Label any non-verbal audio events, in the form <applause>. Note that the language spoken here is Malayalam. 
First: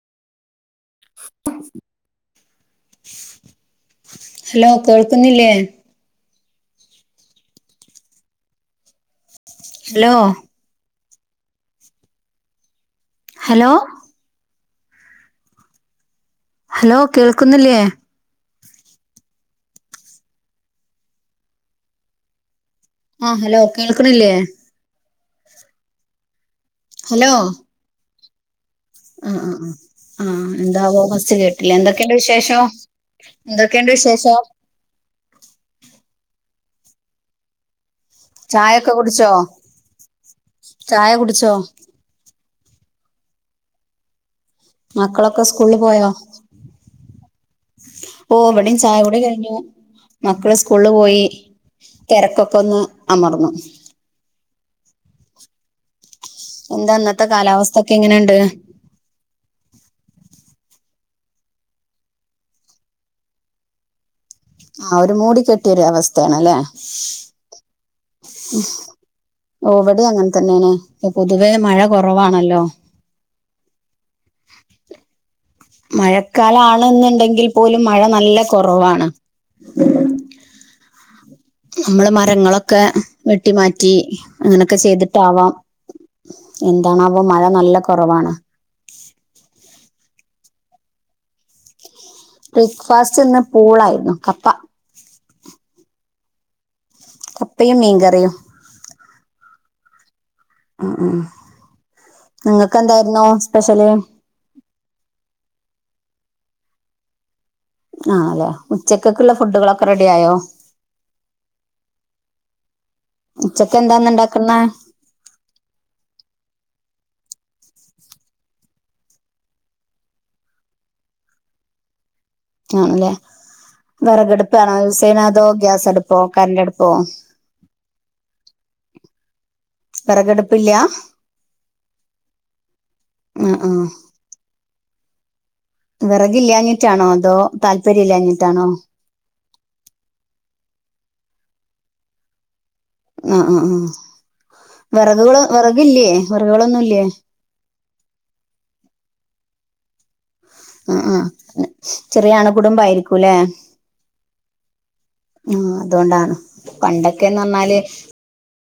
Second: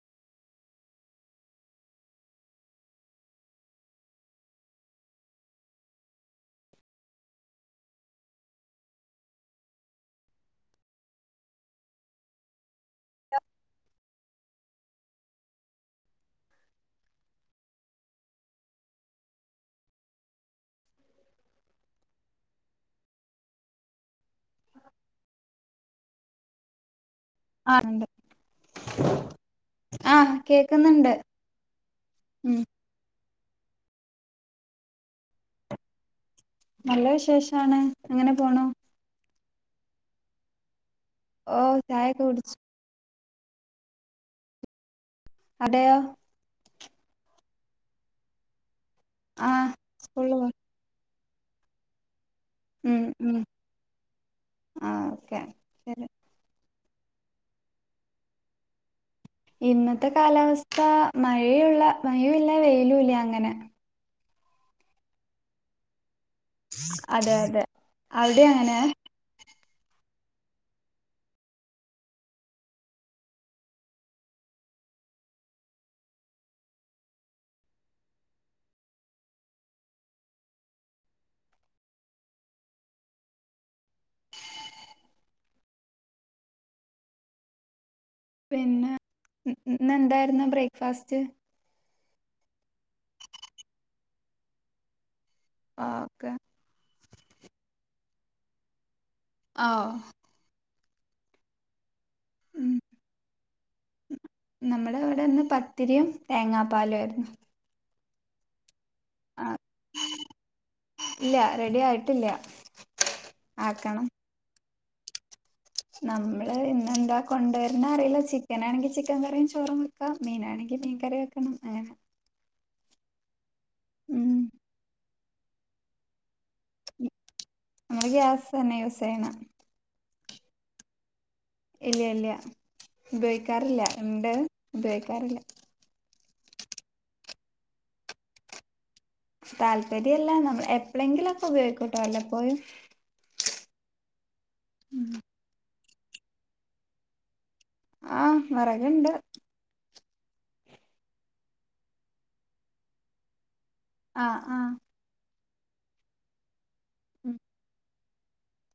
ഹലോ കേൾക്കുന്നില്ലേ? ഹലോ- ഹലോ- ഹലോ കേൾക്കുന്നില്ലേ? ആഹ് ഹലോ കേൾക്കണ്ല്ലേ? ഹലോ ആഹ് ഇണ്ട് ആഹ് ആഹ് ആഹ് ആഹ് എന്താവോ ബസ്റ്റ് കേട്ടിലെ എന്തൊക്കെണ്ട് ഉം വിശേഷം? എന്തൊക്കണ്ടവിശേഷം? നല്ല വിശേഷാണ് എങ്ങനെ പോണു- ക്ക കുടിച്ചോ ചായ കുടി ഓ ചായ കുടിച്ചു. മക്കളൊക്കെ സ്കൂളില് അവിടെയോ പോയോ? ഓഹ് വിടെചായ കൊ കഴിഞ്ഞു ആഹ് സ്കൂളിൽ പോ മക്കള് സ്കൂളിൽ പോയി തിരക്കൊക്കെൊന്ന് ഉം ഉം അമർന്നു. ആഹ് ഒക്കെ. എന്താ ഇന്നത്തെ കാലാവസ്ഥ ഒക്കെ എങ്ങനെണ്ട്? ഇന്നത്തെ കാലാവസ്ഥ മഴയുള്ള മഴല്ല വെയിലുംല്ല അങ്ങനെ- ആഹ് ഒരു മൂടി കെട്ടിയൊ ഒരു അവസ്ഥണ് അല്ലേ- അതെ അതെ അവിടെ അങ്ങനെ- ഓഹ് വിടെ അങ്ങനെ തന്നെണ് പൊതുവെ മഴ കൊറവാണല്ലോ- മഴക്കാല ആണെന്ന്ണ്ടങ്കിൽ പോലും മഴ നല്ല കൊറവാണ്- <unintelligible> നമള് മരങ്ങളൊക്കെ വെട്ടിമാറ്റി അങ്ങനക്കെ ചെയ്തിട്ടാവാം. എന്താണാവോ മഴനല്ല കൊറവാണ്- പിന്നെ ഇന്ന് എന്തായിരുന്ന ബ്രേക്ക്ഫാസ്റ്റ് ബ്രേക്ക്ഫാസ്റ്റ് നിന്ന് പൂളായിര്ന്നു കപ്പ ആക്കെ കപ്പയും മീകറിയും ആഹ് അ ആ നിങ്ങൾക്ക് എന്തായിര്ന്നു സ്പെഷ്യല് ന്നമ്മളെ അവിടെ ഇന്ന് പത്തിരിയും തേങ്ങാപ്പാലു ആയിരുന്നു ആ ലെ ഉച്ചക്കെക്കുള്ള ആഹ് ഫുഡുകളൊക്കെ റെഡി ആയോ ഇല്ല റെഡി ആയിട്ടില്ല ഉച്ചക്ക് ആക്കണം എന്താന്ന് ഇണ്ടാക്ക്ന്നെ നമ്മള് ഇന്നെന്താ കൊണ്ടുവരുന്ന അറിയില്ല ചിക്കൻാണെങ്കിൽ ചിക്ക കറിയും ചോറും വെ ക്ക മീനാണെങ്കിമീൻ കറി വെക്കണം എഹേ ആണല്ലേ ഉം വിറകടുപ്പാണോ യൂസ് ചെയ്യണ് അതോ ഗ്യാസ അടുപ്പോ കറണ്ട് അടുപ്പോ നമ്മള് ഗ്യാസ് തന്നെ യൂസ്ചെയ്ണ് വെറക് അടുപ്പില്ല ഇല്ല്യ ഇല്ല്യ ആ ആ ഉപയോഗിക്കാറില്ല ഇണ്ട് ഉപയോഗിക്കാറില്ല വെറകില്ലാഞ്ഞിട്ടാണോ അതോ താല്പര്യം ഇല്ലാഞ്ഞിട്ടാണോ? താല്പര്യല്ല നമ്മ എപ്പളെങ്കിലൊക്കെ ഉപയോഗിക്കുട്ടോ വല്ലപ്പോഴും ആ ആ ആ വെറകുകള് വെറകില്യേ വിറകുകളൊന്നുംല്യേ ആഹ് വെറക്ണ്ട് അ അ ചെറിയ അണുകുടുമ്പായിരിക്കൂലെ ആഹ് ആഹ് ഉം അതോണ്ടാണ് ഉം പണ്ടൊക്കെന്ന് അർഞ്ഞാല്